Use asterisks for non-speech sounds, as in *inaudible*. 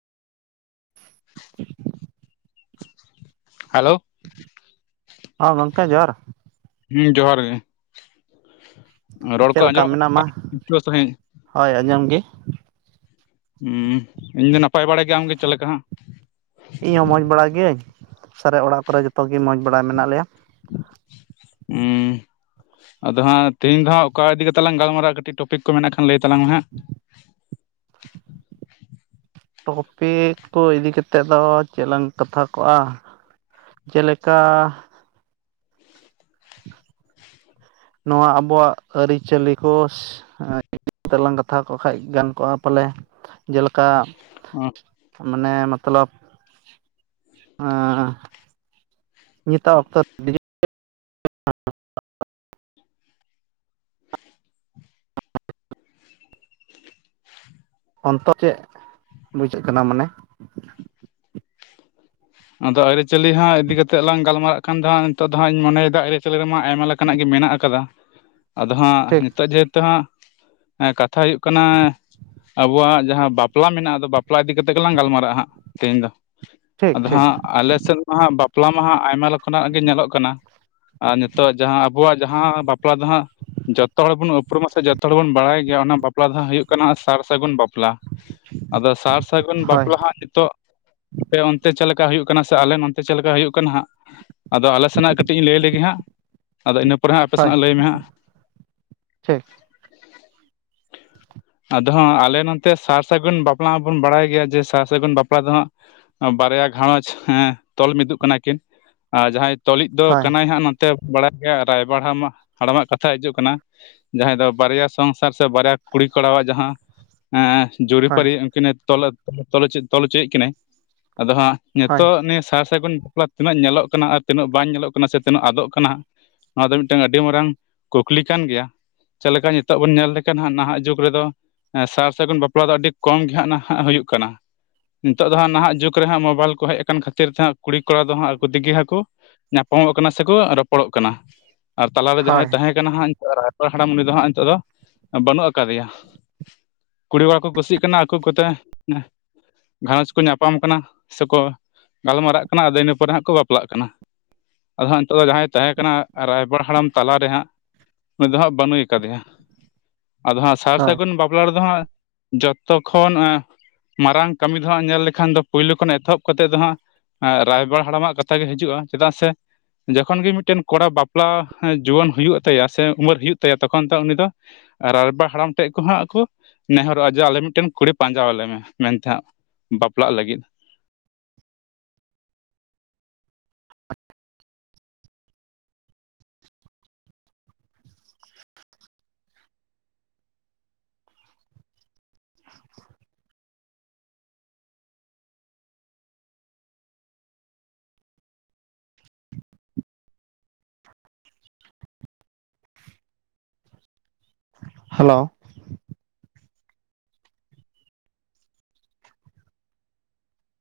Hello ᱦᱚᱸ ᱜᱚᱝᱠᱮ ᱡᱚᱦᱟᱨ ᱦᱩᱸ ᱡᱚᱦᱟᱨ ᱜᱮᱸ ᱪᱮᱫ ᱞᱮᱠᱟ ᱟᱸᱡᱚᱢᱚᱜ ᱢᱮᱱᱟᱢᱟ ᱠᱟᱱᱟ ᱥᱟᱺᱦᱤᱡ ᱦᱳᱭ ᱟᱸᱡᱚᱢ ᱜᱮᱸ ᱦᱩᱸ ᱤᱧ ᱫᱚ ᱱᱟᱯᱟᱭ ᱵᱟᱲᱟ ᱜᱮ ᱾ ᱟᱢᱜᱮ ᱪᱮᱫᱮ ᱞᱮᱠᱟ ᱦᱟᱸᱜ? ᱤᱧ ᱦᱚᱸ ᱢᱚᱡᱽ ᱵᱟᱲ ᱜᱤᱭᱟᱹᱧ ᱥᱟᱨᱮ ᱚᱲᱟᱜ ᱠᱚᱨᱮ ᱡᱚᱛᱚ ᱜᱮ ᱢᱚᱸᱡᱽ ᱵᱟᱲ ᱢᱮᱱᱟᱜ ᱞᱮᱭᱟ᱾ ᱦᱩ ᱟᱫᱚ ᱦᱟᱸᱜ ᱛᱮᱦᱤᱧ ᱫᱚ ᱦᱟᱸᱜ ᱚᱠᱟ ᱤᱫᱤ ᱠᱟᱛᱮ ᱞᱟᱝ ᱜᱟᱞᱢᱟᱨᱟᱜ-ᱟ ᱠᱟᱹᱴᱤᱡ ᱴᱚᱯᱤᱠ ᱠᱚ ᱢᱮᱱᱟᱜ ᱠᱷᱟᱱ ᱞᱟᱹᱭ ᱛᱟᱞᱟᱝ ᱢᱮ ᱦᱟᱸᱜ? *unintelligible* ᱴᱚᱯᱤᱠ ᱠᱚ ᱤᱫᱤ ᱠᱟᱛᱮᱫ ᱫᱚ ᱪᱮᱫ ᱞᱟᱝ ᱠᱟᱛᱷᱟ ᱠᱚᱜ-ᱟ᱾ ᱪᱮᱞᱮᱠᱟ *unintelligible* ᱱᱚᱣᱟ ᱟᱵᱚᱣᱟᱜ ᱟᱹᱨᱤ-ᱪᱟᱹᱞᱤ ᱠᱚ᱾ ᱛᱮᱞᱟᱝ ᱜᱟᱛᱷᱟᱣ ᱠᱚᱜ ᱠᱷᱟᱡ ᱜᱟᱱ ᱠᱚᱜ-ᱟ ᱯᱟᱞᱮ ᱡᱮᱞᱮᱠᱟ᱾ ᱚᱸ ᱢᱟᱱᱮ ᱢᱚᱛᱞᱚᱵ ᱚᱸᱱᱤᱛᱚᱜ ᱚᱠᱛᱚ ᱰᱤᱥᱦᱩᱢ *unintelligible* ᱚᱱᱛᱚ ᱪᱮᱫ ᱵᱩᱡᱷᱟᱹᱜ ᱠᱟᱱᱟ ᱢᱟᱱᱮ? ᱟᱫᱚ ᱟᱹᱨᱤ-ᱪᱟᱹᱞᱤ ᱦᱚᱸ ᱤᱫᱤ ᱠᱟᱛᱮᱜ ᱞᱟᱝ ᱜᱟᱞᱢᱟᱨᱟᱜ ᱠᱷᱟᱱ ᱫᱚᱜ ᱱᱤᱛᱚᱜ ᱫᱚ ᱦᱟᱸᱜ ᱤᱧ ᱢᱚᱱᱮᱭᱮᱫᱟ ᱟᱹᱨᱤ-ᱪᱟᱹᱞᱤ ᱨᱮᱢᱟ ᱟᱭᱢᱟ ᱞᱮᱠᱟ᱾ ᱚᱱᱠᱟ ᱱᱟᱜ ᱜᱮ ᱢᱮᱱᱟᱜ ᱟᱠᱟᱫᱟ ᱟᱫᱚ ᱦᱟᱸᱜ ᱴᱷᱤᱠ ᱱᱤᱛᱚᱜ ᱡᱮᱦᱮᱛᱩ ᱦᱟᱸᱜ᱾ ᱮ ᱠᱟᱛᱷᱟ ᱦᱩᱭᱩᱜ ᱠᱟᱱᱟ ᱟᱵᱚᱣᱟᱜ ᱡᱟᱦᱟᱸ ᱵᱟᱯᱞᱟ ᱢᱮᱱᱟᱜ-ᱟ ᱟᱫᱚ ᱵᱟᱯᱞᱟ ᱤᱫᱤ ᱠᱟᱛᱮ ᱜᱮᱞᱟᱝ ᱜᱟᱞᱢᱟᱨᱟᱜ-ᱟ ᱦᱟᱸᱜ ᱛᱮᱦᱮᱧ ᱫᱚ᱾ ᱴᱷᱤᱠ ᱟᱫᱚ ᱴᱷᱤᱠ ᱦᱟᱸᱜ ᱟᱞᱮᱥᱮᱫ ᱢᱟᱦᱟᱜ ᱵᱟᱯᱞᱟ ᱢᱟᱦᱟᱸᱜ ᱟᱭᱢᱟ ᱞᱮᱠᱟᱱᱟᱜ ᱜᱮ ᱧᱮᱞᱚᱜ ᱠᱟᱱᱟ ᱟᱨ ᱱᱤᱛᱚᱜ ᱡᱟᱦᱟᱸ ᱟᱵᱚᱣᱟᱜ ᱡᱟᱦᱟᱸ ᱵᱟᱯᱞᱟ ᱫᱚ ᱦᱟᱸᱜ ᱡᱷᱚᱛᱚ ᱦᱚᱲ ᱵᱚᱱ ᱩᱯᱨᱩᱢᱟ ᱥᱮ ᱡᱚᱛᱚ ᱦᱚᱲ ᱵᱚᱱ ᱵᱟᱲᱟᱭ ᱜᱮᱭᱟ ᱚᱱᱟ ᱵᱟᱯᱞᱟ ᱫᱚ ᱦᱩᱭᱩᱜ ᱠᱟᱱᱟ ᱥᱟᱨ-ᱥᱟᱹᱜᱩᱱ ᱵᱟᱯᱞᱟ᱾ ᱟᱫᱚ ᱥᱟᱨ-ᱥᱟᱹᱜᱩᱱ ᱦᱳᱭ ᱵᱟᱯᱞᱟ ᱦᱟᱸᱜ ᱱᱤᱛᱳᱜ ᱟᱯᱮ ᱚᱱᱛᱮ ᱚᱱᱛᱮᱨᱮ ᱪᱮᱫ ᱞᱮᱠᱟ ᱦᱩᱭᱩᱜ ᱠᱟᱱᱟ ᱥᱮ ᱟᱞᱮ ᱱᱚᱱᱛᱮ ᱪᱮᱫ ᱞᱮᱠᱟ ᱦᱩᱭᱩᱜ ᱠᱟᱱᱟ ᱦᱟᱸᱜ᱾ ᱟᱫᱚ ᱟᱞᱮ ᱥᱮᱱᱟᱜ ᱠᱟᱹᱴᱤᱡ ᱤᱧ ᱞᱟᱹᱭ ᱞᱮᱜᱮ ᱦᱟᱸᱜ ᱟᱫᱚ ᱤᱱᱟᱹ ᱯᱚᱨᱮ ᱦᱟᱸᱜ ᱟᱯᱮ ᱦᱳᱭ ᱥᱮᱱᱟᱜ ᱞᱟᱹᱭ ᱢᱮ ᱦᱟᱸᱜ ᱴᱷᱤᱠ ᱟᱫᱚ ᱟᱞᱮ ᱱᱚᱛᱮ ᱥᱟᱨ-ᱥᱟᱹᱜᱩᱱ ᱵᱟᱯᱞᱟ ᱦᱚᱸᱵᱚᱱ ᱵᱟᱲᱟᱭ ᱜᱮᱭᱟ ᱡᱮ ᱥᱟᱨ-ᱥᱟᱹᱜᱩᱱ ᱵᱟᱯᱞᱟ ᱫᱚ ᱦᱟᱸᱜ᱾ ᱵᱟᱨᱭᱟ ᱜᱷᱟᱨᱚᱸᱧᱡᱽ ᱦᱮ ᱛᱚᱞ ᱢᱤᱫᱚᱜ ᱠᱟᱱᱟ ᱠᱤᱱ ᱟᱨ ᱡᱟᱦᱟᱸᱭ ᱛᱚᱞᱤᱡ ᱫᱚ ᱦᱳᱭ ᱠᱟᱱᱟᱭ ᱦᱟᱸᱜ ᱛᱮ ᱵᱟᱲᱟᱭ ᱜᱮᱭᱟ ᱨᱟᱭᱵᱟᱲ ᱦᱟᱲᱟᱢᱟᱜ ᱠᱟᱛᱷᱟ ᱦᱤᱡᱩᱜ ᱠᱟᱱᱟ ᱡᱟᱦᱟᱸᱭ ᱫᱚ ᱵᱟᱨᱭᱟ ᱥᱚᱝᱥᱟᱨ ᱥᱮ ᱵᱟᱨᱭᱟ ᱠᱩᱲᱤ ᱠᱚᱲᱟ ᱟᱜ ᱡᱟᱦᱟᱸ ᱮᱸ ᱦᱳᱭ ᱡᱩᱨᱤ-ᱯᱟᱨᱤ ᱱᱩᱠᱤᱱ ᱛᱚᱞ ᱛᱚᱞ ᱦᱚᱪᱚ ᱛᱚᱞ ᱦᱚᱪᱚᱭᱮᱫ ᱠᱤᱱᱟᱹᱭ ᱟᱫᱚ ᱦᱟᱸᱜ ᱦᱳᱭ ᱱᱤᱛᱚᱜ ᱱᱤᱭᱟᱹ ᱥᱟᱨ ᱥᱟᱹᱜᱩᱱ ᱵᱟᱯᱞᱟ ᱛᱤᱱᱟᱹᱜ ᱧᱮᱞᱚᱜ ᱠᱟᱱᱟ ᱟᱨ ᱛᱤᱱᱟᱹᱜ ᱵᱟᱝ ᱧᱮᱞᱚᱜ ᱠᱟᱱᱟ ᱥᱮ ᱛᱤᱱᱟᱹᱜ ᱟᱫᱚᱜ ᱠᱟᱱᱟ᱾ ᱱᱚᱣᱟ ᱫᱚ ᱢᱤᱫᱴᱟᱝ ᱟᱹᱰᱤ ᱢᱟᱨᱟᱝ ᱠᱩᱠᱞᱤ ᱠᱟᱱ ᱜᱮᱭᱟ ᱪᱮᱫ ᱞᱮᱠᱟ ᱱᱤᱛᱚᱜ ᱵᱚᱱ ᱧᱮᱞ ᱞᱮᱠᱷᱟᱱ ᱦᱟᱸᱜ ᱱᱟᱦᱟᱜ ᱡᱩᱜᱽ ᱠᱚᱨᱮ ᱫᱚ ᱥᱟᱨ ᱥᱟᱹᱜᱩᱱ ᱵᱟᱯᱞᱟ ᱫᱚ ᱟᱹᱰᱤ ᱠᱚᱢ ᱜᱮ ᱦᱟᱸᱜ ᱱᱟᱦᱟᱸᱜ ᱦᱩᱭᱩᱜ ᱠᱟᱱᱟ᱾ ᱱᱤᱛᱚᱜ ᱫᱚ ᱦᱟᱸ ᱱᱟᱦᱟᱸᱜ ᱡᱩᱜᱽ ᱨᱮᱦᱟᱸᱜ ᱢᱳᱵᱟᱭᱤᱞ ᱠᱚ ᱦᱮᱡ ᱟᱠᱟᱱ ᱠᱷᱟᱹᱛᱤᱨ ᱛᱮᱦᱚᱸ ᱠᱩᱲᱤ ᱠᱚᱲᱟ ᱫᱚ ᱦᱟᱸᱜ ᱟᱠᱚ ᱛᱮᱜᱮ ᱦᱟᱸᱜ ᱠᱚ ᱧᱟᱯᱟᱢᱚᱜ ᱠᱟᱱᱟ ᱥᱮᱠᱚ ᱨᱚᱯᱚᱲᱚᱜ ᱠᱟᱱᱟ᱾ ᱟᱨ ᱛᱟᱞᱟᱨᱮ ᱡᱟᱦᱟᱸᱭ ᱦᱳᱭ ᱛᱟᱦᱮᱸ ᱠᱟᱱᱟᱭ ᱦᱟᱸᱜ ᱨᱟᱭᱵᱟᱨ ᱦᱟᱲᱟᱢ ᱩᱱᱤ ᱫᱚ ᱦᱟᱸᱜ ᱱᱤᱛᱚᱜ ᱫᱚ ᱵᱟᱹᱱᱩᱜ ᱟᱠᱟᱫᱮᱭᱟ᱾ ᱠᱩᱲᱤ ᱠᱚᱲᱟ ᱠᱚ ᱠᱩᱥᱤᱜ ᱠᱟᱱᱟ ᱟᱠᱚ ᱠᱚᱛᱮ ᱜᱷᱟᱨᱚᱸᱡᱽ ᱠᱚ ᱧᱟᱯᱟᱢ ᱠᱟᱱᱟ ᱥᱮᱠᱚ ᱜᱟᱞᱢᱟᱨᱟᱜ ᱠᱟᱱᱟ ᱟᱫᱚ ᱤᱱᱟᱹ ᱯᱚᱨᱮ ᱦᱟᱸᱜ ᱠᱚ ᱵᱟᱯᱞᱟᱜ ᱠᱟᱱᱟ᱾ ᱟᱫᱚ ᱦᱟᱸᱜ ᱱᱤᱛᱚᱜ ᱫᱚ ᱡᱟᱦᱟᱸᱭ ᱛᱟᱦᱮᱸ ᱠᱟᱱᱟ ᱨᱟᱭᱵᱟᱨ ᱦᱟᱲᱟᱢ ᱛᱟᱞᱟᱨᱮ ᱦᱟᱸᱜ᱾ ᱩᱱᱤ ᱫᱚ ᱦᱟᱸᱜ ᱵᱟᱹᱱᱩᱭ ᱟᱠᱟᱫᱮᱭᱟ ᱟᱫᱚ ᱦᱟᱸᱜ ᱥᱟᱨ ᱦᱳᱭ ᱥᱟᱹᱜᱩᱱ ᱵᱟᱯᱞᱟ ᱨᱮᱫᱚ ᱦᱟᱸᱜ ᱡᱚᱛᱚ ᱠᱷᱚᱱ ᱱᱚᱣᱟ ᱢᱟᱨᱟᱝ ᱠᱟᱹᱢᱤ ᱫᱚ ᱦᱟᱸᱜ ᱧᱮᱞ ᱞᱮᱠᱷᱟᱱ ᱫᱚ ᱯᱳᱭᱞᱳ ᱠᱷᱚᱱ ᱮᱛᱚᱦᱚᱵ ᱠᱟᱛᱮᱜ ᱫᱚ ᱦᱟᱸᱜ ᱨᱟᱭᱵᱟᱨ ᱦᱟᱲᱟᱢᱟᱜ ᱠᱟᱛᱷᱟ ᱜᱮ ᱦᱤᱡᱩᱜᱼᱟ ᱪᱮᱫᱟᱜ ᱥᱮ ᱡᱚᱠᱷᱚᱱ ᱜᱮ ᱢᱤᱫᱴᱮᱱ ᱠᱚᱲᱟ ᱵᱟᱯᱞᱟ ᱡᱩᱣᱟᱹᱱ ᱦᱩᱭᱩᱜ ᱛᱟᱭᱟ ᱥᱮ ᱩᱢᱟᱹᱨ ᱦᱩᱭᱩᱜ ᱛᱟᱭᱟ ᱛᱚᱠᱷᱚᱱ ᱫᱚ ᱩᱱᱤ ᱫᱚ ᱨᱟᱭᱵᱟ ᱦᱟᱲᱟᱢ ᱴᱷᱮᱡ ᱠᱚᱦᱟᱸᱜ ᱠᱚ ᱱᱮᱦᱚᱨᱚᱜᱼᱟ ᱡᱮ ᱟᱞᱮ ᱢᱤᱫᱴᱮᱱ ᱠᱩᱲᱤ ᱯᱟᱸᱡᱟ ᱟᱞᱮ ᱢᱮ ᱢᱮᱱᱛᱮ ᱦᱟᱸᱜ ᱵᱟᱯᱞᱟᱜ ᱞᱟᱹᱜᱤᱫ *inaudible* ᱦᱮᱞᱳ